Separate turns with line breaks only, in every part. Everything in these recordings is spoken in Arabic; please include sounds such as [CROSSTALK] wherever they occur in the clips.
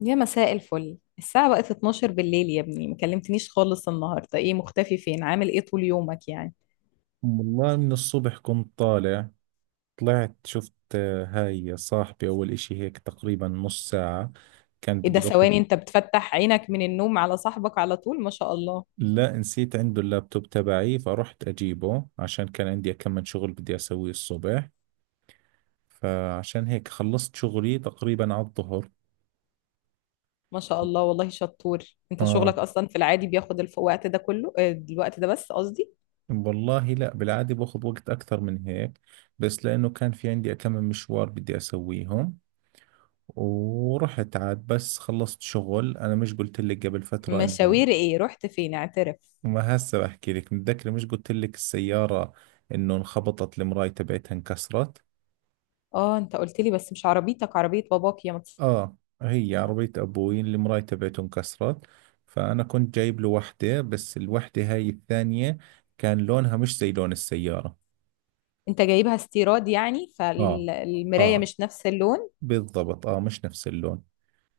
يا مساء الفل، الساعة بقت 12 بالليل. يا ابني، ما كلمتنيش خالص النهاردة. ايه، مختفي فين؟ عامل ايه طول يومك يعني؟
والله من الصبح كنت طالع. طلعت شفت، هاي صاحبي أول إشي، هيك تقريبا نص ساعة. كان
ايه ده؟
بدي أخذ
ثواني، انت بتفتح عينك من النوم على صاحبك على طول؟ ما شاء الله.
لا، نسيت عنده اللابتوب تبعي، فرحت أجيبه عشان كان عندي كم من شغل بدي أسويه الصبح. فعشان هيك خلصت شغلي تقريبا على الظهر.
ما شاء الله، والله شطور. انت شغلك
آه،
اصلا في العادي بياخد الوقت ده كله؟ الوقت ده بس، قصدي.
والله لا، بالعادة باخذ وقت أكثر من هيك، بس لأنه كان في عندي كم من مشوار بدي أسويهم. ورحت عاد بس خلصت شغل، أنا مش قلت لك قبل فترة إنه،
مشاوير ايه؟ رحت فين؟ اعترف.
ما هسه بحكي لك؟ متذكرة مش قلت لك السيارة انه انخبطت المراية تبعتها انكسرت؟
اه، انت قلت لي، بس مش عربيتك، عربية باباك
اه، هي عربية ابوي اللي المراية تبعته انكسرت. فانا كنت جايب له وحدة، بس الوحدة هاي الثانية كان لونها مش زي لون السيارة.
انت جايبها استيراد يعني،
اه،
فالمراية
اه،
مش نفس
بالضبط، اه مش نفس اللون.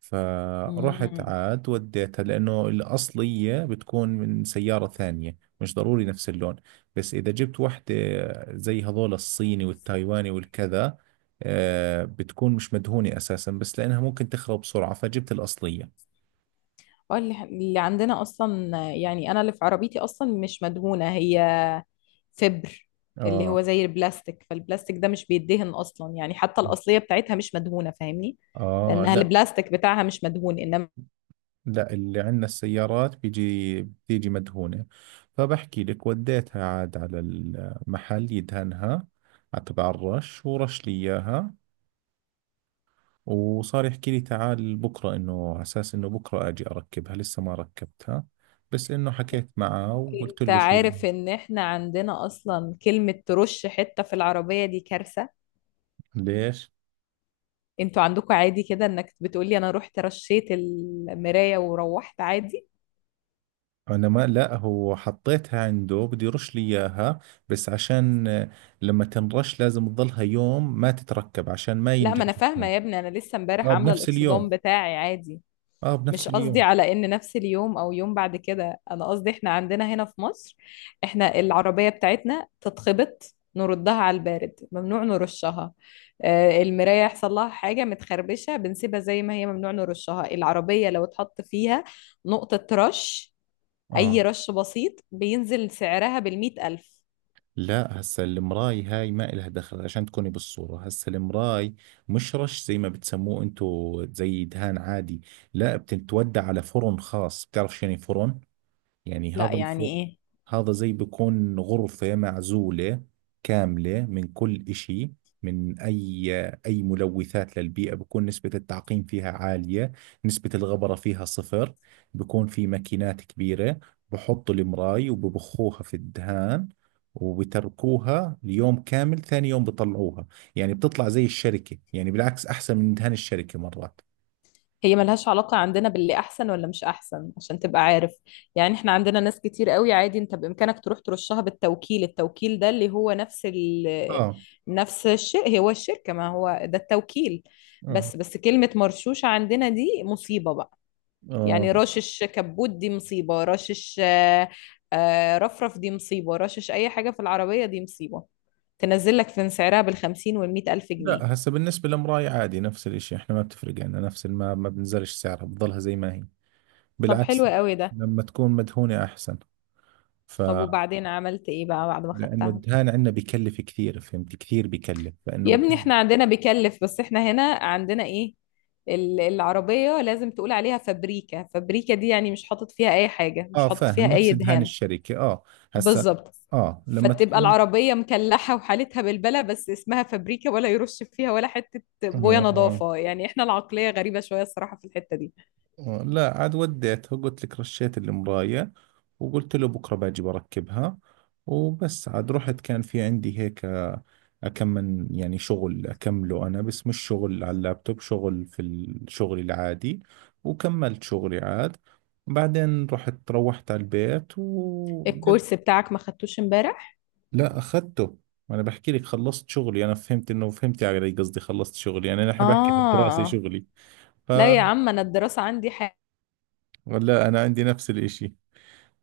فرحت
اللون.
عاد وديتها، لأنه الأصلية بتكون من سيارة ثانية، مش ضروري نفس اللون. بس إذا جبت واحدة زي هذول الصيني والتايواني والكذا، بتكون مش مدهونة أساسا، بس لأنها ممكن تخرب بسرعة فجبت الأصلية.
اه، اللي عندنا اصلا يعني، انا اللي في عربيتي اصلا مش مدهونه هي، فبر اللي هو
آه
زي البلاستيك، فالبلاستيك ده مش بيدهن اصلا يعني، حتى الاصليه بتاعتها مش مدهونه، فاهمني.
آه،
لانها
لا،
البلاستيك بتاعها مش مدهون، انما.
لا، اللي عندنا السيارات بتيجي مدهونة. فبحكي لك وديتها عاد على المحل يدهنها، على تبع الرش، ورش لي إياها. وصار يحكي لي تعال بكرة، إنه على أساس إنه بكرة أجي أركبها، لسه ما ركبتها. بس إنه حكيت معه وقلت
انت
له شو.
عارف ان احنا عندنا اصلا كلمه ترش حته في العربيه دي كارثه؟
ليش؟
انتوا عندكم عادي كده انك بتقولي انا رحت رشيت المرايه وروحت عادي.
أنا ما لا هو حطيتها عنده بده يرش لي إياها، بس عشان، لما تنرش لازم تضلها يوم ما تتركب عشان ما
لا، ما
ينجرح
انا فاهمه يا
الكلام.
ابني، انا لسه امبارح
آه،
عامله
بنفس
الاكسدام
اليوم.
بتاعي عادي.
آه،
مش
بنفس
قصدي
اليوم.
على ان نفس اليوم او يوم بعد كده، انا قصدي احنا عندنا هنا في مصر. احنا العربية بتاعتنا تتخبط نردها على البارد، ممنوع نرشها. المراية يحصل لها حاجة متخربشة بنسيبها زي ما هي، ممنوع نرشها العربية. لو اتحط فيها نقطة رش، أي
آه،
رش بسيط، بينزل سعرها بالمئة ألف.
لا، هسا المراي هاي ما إلها دخل، عشان تكوني بالصورة، هسا المراي مش رش زي ما بتسموه انتو زي دهان عادي. لا، بتتودى على فرن خاص. بتعرف شو يعني فرن؟ يعني
لا، يعني إيه؟
هذا، زي بكون غرفة معزولة كاملة من كل إشي، من أي، ملوثات للبيئة، بكون نسبة التعقيم فيها عالية، نسبة الغبرة فيها صفر. بكون في ماكينات كبيرة، بحطوا المراي وببخوها في الدهان، وبتركوها ليوم كامل، ثاني يوم بطلعوها. يعني بتطلع زي الشركة، يعني بالعكس أحسن من دهان الشركة مرات.
هي ملهاش علاقة عندنا باللي أحسن ولا مش أحسن عشان تبقى عارف. يعني إحنا عندنا ناس كتير قوي عادي، أنت بإمكانك تروح ترشها بالتوكيل، التوكيل ده اللي هو نفس
آه،
نفس الشيء، هو الشركة، ما هو ده التوكيل.
آه،
بس كلمة مرشوشة عندنا دي مصيبة بقى.
آه،
يعني رشش كبوت دي مصيبة، رشش رفرف دي مصيبة، رشش أي حاجة في العربية دي مصيبة تنزل لك في سعرها بالخمسين والمية ألف جنيه.
لا، هسه بالنسبة للمراية عادي نفس الاشي، احنا ما بتفرق عنا، نفس ما بنزلش سعرها، بتضلها زي ما هي،
طب حلو
بالعكس،
قوي ده.
لما تكون مدهونة احسن. ف
طب، وبعدين عملت إيه بقى بعد ما
لانه
خدتها؟
الدهان عندنا بكلف كثير، فهمت؟ كثير بكلف، فانه
يا ابني
بكون.
احنا عندنا بيكلف، بس احنا هنا عندنا ايه، العربية لازم تقول عليها فابريكا. فابريكا دي يعني مش حاطط فيها اي حاجة، مش
اه،
حاطط
فاهم،
فيها اي
نفس دهان
دهان.
الشركة، اه. هسه،
بالظبط.
اه لما
فتبقى
تكون،
العربية مكلحة وحالتها بالبلة، بس اسمها فابريكا، ولا يرش فيها ولا حتة بوية
اه.
نظافة. يعني احنا العقلية غريبة شوية الصراحة في الحتة دي.
لا، عاد وديتها قلت لك رشيت المراية، وقلت له بكرة باجي بركبها. وبس عاد رحت، كان في عندي هيك، أكمل يعني شغل أكمله، أنا بس مش شغل على اللابتوب، شغل في الشغل العادي. وكملت شغلي عاد. بعدين روحت على البيت، و...
الكورس بتاعك ما خدتوش امبارح؟
لا، أخذته. أنا بحكي لك خلصت شغلي، أنا فهمت إنه، فهمت علي قصدي، خلصت شغلي يعني، أنا نحن بحكي عن الدراسة،
اه،
شغلي.
لا يا
فلا،
عم، انا الدراسة عندي حاجة.
أنا عندي نفس الإشي.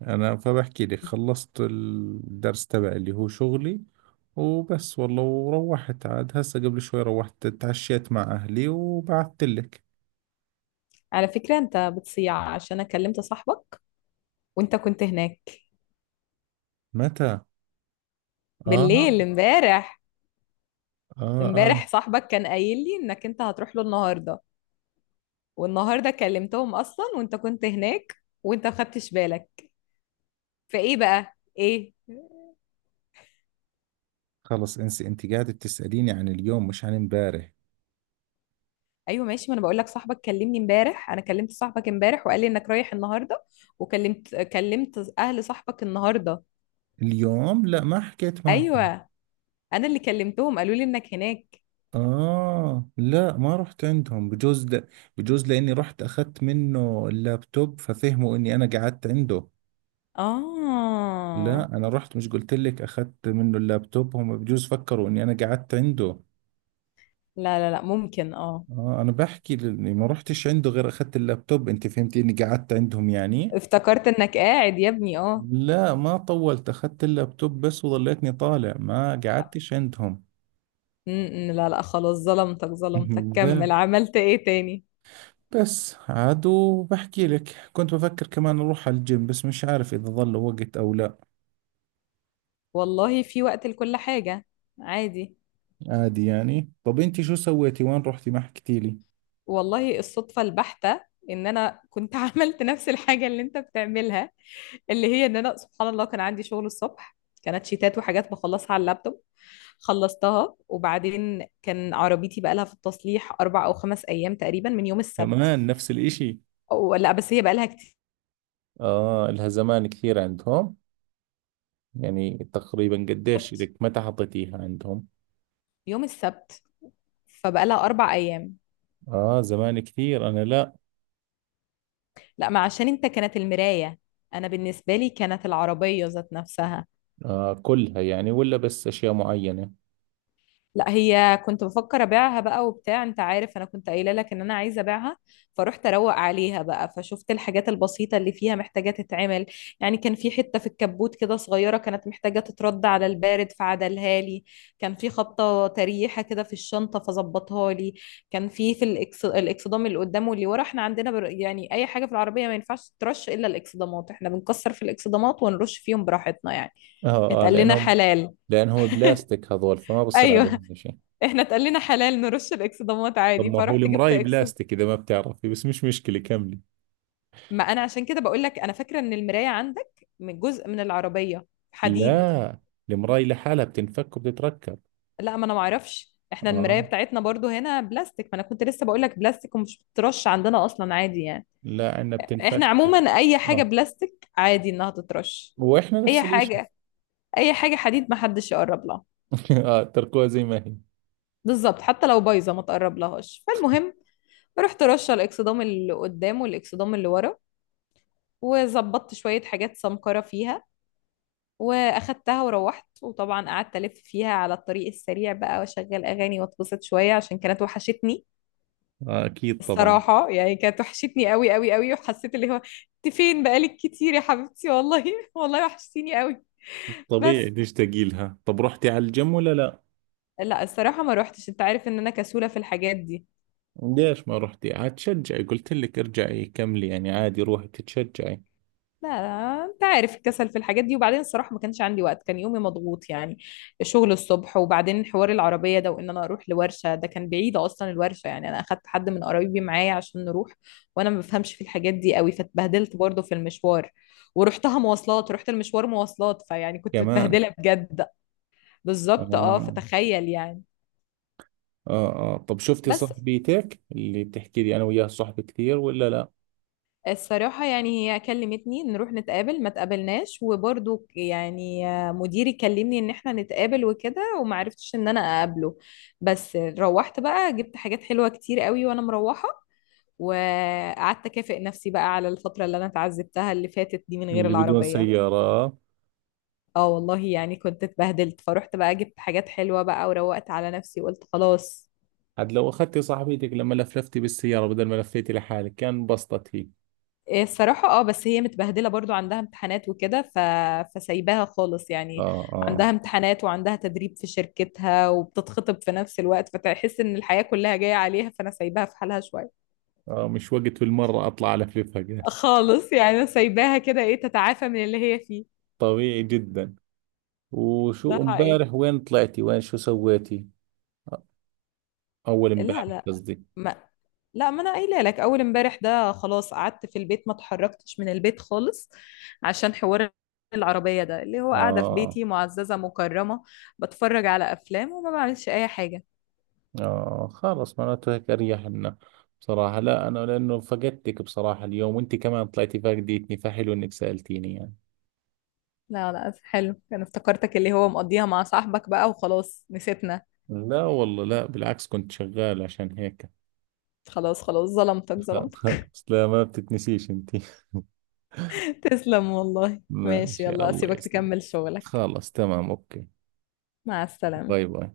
انا فبحكي لك خلصت الدرس تبعي اللي هو شغلي. وبس والله، وروحت عاد هسه قبل شوي، روحت تعشيت مع اهلي وبعثت لك.
على فكرة انت بتصيع، عشان انا كلمت صاحبك وانت كنت هناك.
متى؟ اه،
بالليل، امبارح.
اه، اه.
امبارح صاحبك كان قايل لي انك انت هتروح له النهارده، والنهارده كلمتهم اصلا وانت كنت هناك، وانت ما خدتش بالك، فايه بقى ايه؟
خلص انسي، انت قاعدة تسأليني عن اليوم مش عن امبارح.
ايوه ماشي، ما انا بقول لك صاحبك كلمني امبارح، انا كلمت صاحبك امبارح وقال لي انك رايح النهارده، وكلمت اهل صاحبك النهارده.
اليوم لا، ما حكيت معهم.
ايوه، انا اللي كلمتهم قالوا لي انك هناك.
اه، لا ما رحت عندهم، بجوز لاني رحت اخذت منه اللابتوب ففهموا اني انا قعدت عنده. لا،
اه،
انا رحت، مش قلت لك اخذت منه اللابتوب؟ هم بجوز فكروا اني انا قعدت عنده.
لا لا لا، ممكن اه.
اه، انا بحكي لاني ما رحتش عنده غير اخذت اللابتوب، انت فهمتي اني قعدت عندهم يعني.
افتكرت انك قاعد يا ابني، اه.
لا ما طولت، اخذت اللابتوب بس وظليتني طالع، ما قعدتش عندهم.
م- لا لا خلاص، ظلمتك ظلمتك.
[LAUGHS]
كمل،
ده
عملت ايه تاني؟
بس عاد، وبحكي لك كنت بفكر كمان اروح على الجيم، بس مش عارف اذا ظل وقت او لا.
والله في وقت لكل حاجة، عادي.
عادي يعني. طب انت شو سويتي، وين رحتي؟ ما حكيتي لي.
والله، الصدفة البحتة ان انا كنت [LAUGHS] عملت نفس الحاجة اللي انت بتعملها، اللي هي ان انا سبحان الله كان عندي شغل الصبح. كانت شيتات وحاجات بخلصها على اللابتوب، خلصتها. وبعدين كان عربيتي بقالها في التصليح اربع او خمس ايام تقريبا من يوم السبت.
كمان نفس الإشي.
أو لا، بس هي بقالها كتير.
آه، لها زمان كثير عندهم. يعني تقريبا قديش
بالظبط.
لك متى حطيتيها عندهم؟
يوم السبت. فبقالها اربع ايام.
آه زمان كثير، أنا لا.
لا، ما عشان انت كانت المراية، انا بالنسبة لي كانت العربية ذات نفسها.
آه، كلها يعني ولا بس أشياء معينة؟
لا، هي كنت بفكر ابيعها بقى وبتاع، انت عارف انا كنت قايله لك ان انا عايزه ابيعها. فروحت اروق عليها بقى، فشفت الحاجات البسيطه اللي فيها محتاجه تتعمل. يعني كان في حته في الكبوت كده صغيره كانت محتاجه تترد على البارد، فعدلها لي. كان في خبطه تريحه كده في الشنطه، فظبطها لي. كان في الاكسدام اللي قدام واللي ورا. احنا عندنا يعني اي حاجه في العربيه ما ينفعش ترش الا الاكسدامات. احنا بنكسر في الاكسدامات ونرش فيهم براحتنا يعني.
آه، آه،
اتقال لنا
لأنهم
حلال.
لأنهم بلاستيك هذول، فما بصير
ايوه،
عليهم شيء.
احنا اتقال لنا حلال نرش الاكسدامات
طب
عادي.
ما هو
فرحت جبت
المراي بلاستيك، إذا ما بتعرفي بس مش مشكلة كملي.
ما انا عشان كده بقول لك، انا فاكره ان المرايه عندك من جزء من العربيه، حديد.
لا. المراي لحالها بتنفك وبتتركب.
لا، ما انا ما اعرفش، احنا المرايه
آه،
بتاعتنا برضو هنا بلاستيك، ما انا كنت لسه بقول لك بلاستيك ومش بترش عندنا اصلا عادي يعني.
لا عندنا
احنا
بتنفك.
عموما اي حاجه
آه،
بلاستيك عادي انها تترش.
وإحنا
اي
نفس الإشي.
حاجه، اي حاجه حديد ما حدش يقرب لها.
[LAUGHS] آه، تركوها زي ما هي.
بالظبط، حتى لو بايظه ما تقرب لهاش. فالمهم، رحت رشه الاكسدام اللي قدام والاكسدام اللي ورا، وظبطت شويه حاجات سمكره فيها، واخدتها وروحت. وطبعا قعدت الف فيها على الطريق السريع بقى، واشغل اغاني واتبسط شويه، عشان كانت وحشتني.
آه، أكيد طبعا.
الصراحه يعني كانت وحشتني قوي قوي قوي، وحسيت اللي هو انت فين بقالك كتير يا حبيبتي، والله [LAUGHS] والله وحشتيني قوي. بس،
طبيعي تشتاقي لها. طب رحتي على الجيم ولا لا؟
لا الصراحه ما روحتش، انت عارف ان انا كسوله في الحاجات دي.
ليش ما رحتي عاد تشجعي؟ قلت لك ارجعي كملي يعني، عادي روحي تتشجعي.
لا لا، انت عارف الكسل في الحاجات دي، وبعدين الصراحة ما كانش عندي وقت، كان يومي مضغوط يعني. الشغل الصبح، وبعدين حوار العربية ده، وان انا اروح لورشة ده كان بعيد اصلا الورشة، يعني انا اخدت حد من قرايبي معايا عشان نروح. وانا ما بفهمش في الحاجات دي قوي، فاتبهدلت برضه في المشوار. ورحتها مواصلات، رحت المشوار مواصلات، فيعني كنت
كمان.
متبهدلة بجد. بالظبط اه،
آه،
فتخيل يعني.
آه، آه. طب شفتي
بس،
صاحبيتك اللي بتحكي لي؟ أنا وياها صحبة كثير ولا لا؟
الصراحة يعني هي كلمتني نروح نتقابل ما تقابلناش، وبرضو يعني مديري كلمني ان احنا نتقابل وكده، وما عرفتش ان انا اقابله. بس روحت بقى جبت حاجات حلوة كتير قوي وانا مروحة، وقعدت اكافئ نفسي بقى على الفترة اللي انا اتعذبتها اللي فاتت دي من غير
اللي بدون
العربية.
سيارة.
اه والله يعني كنت اتبهدلت، فروحت بقى جبت حاجات حلوة بقى وروقت على نفسي وقلت خلاص.
عاد لو أخذتي صاحبيتك لما لفلفتي بالسيارة بدل ما لفيتي لحالك كان انبسطت هي.
إيه الصراحة اه، بس هي متبهدلة برضو، عندها امتحانات وكده فسايباها خالص يعني.
آه، آه،
عندها امتحانات وعندها تدريب في شركتها وبتتخطب في نفس الوقت، فتحس ان الحياة كلها جاية عليها، فانا سايباها في حالها شوية.
آه، مش وقت بالمرة أطلع ألفلفها قال.
خالص يعني انا سايباها كده ايه تتعافى من اللي هي فيه.
طبيعي جدا.
ده
وشو
حقيقي.
امبارح، وين طلعتي، وين شو سويتي؟ أول
لا
امبارح
لا،
قصدي.
ما ما انا قايله لك اول امبارح ده خلاص قعدت في البيت، ما اتحركتش من البيت خالص عشان حوار العربية ده، اللي هو قاعدة في
آه،
بيتي معززة مكرمة، بتفرج على افلام وما بعملش اي حاجة.
آه، خلاص، معناته هيك أريح لنا. بصراحة لا، أنا لأنه فقدتك بصراحة اليوم، وأنت كمان طلعتي فاقدتني، فحلو إنك سألتيني يعني.
لا لا، حلو، انا افتكرتك اللي هو مقضيها مع صاحبك بقى وخلاص نسيتنا.
لا والله، لا بالعكس، كنت شغال عشان هيك.
خلاص خلاص، ظلمتك
[LAUGHS] لا
ظلمتك.
خلاص، لا، ما بتتنسيش أنت. [LAUGHS]
[LAUGHS] تسلم والله، ماشي،
ماشي،
يلا
الله
اسيبك
يسلمك.
تكمل شغلك.
خلاص تمام، أوكي.
مع السلامة.
باي باي.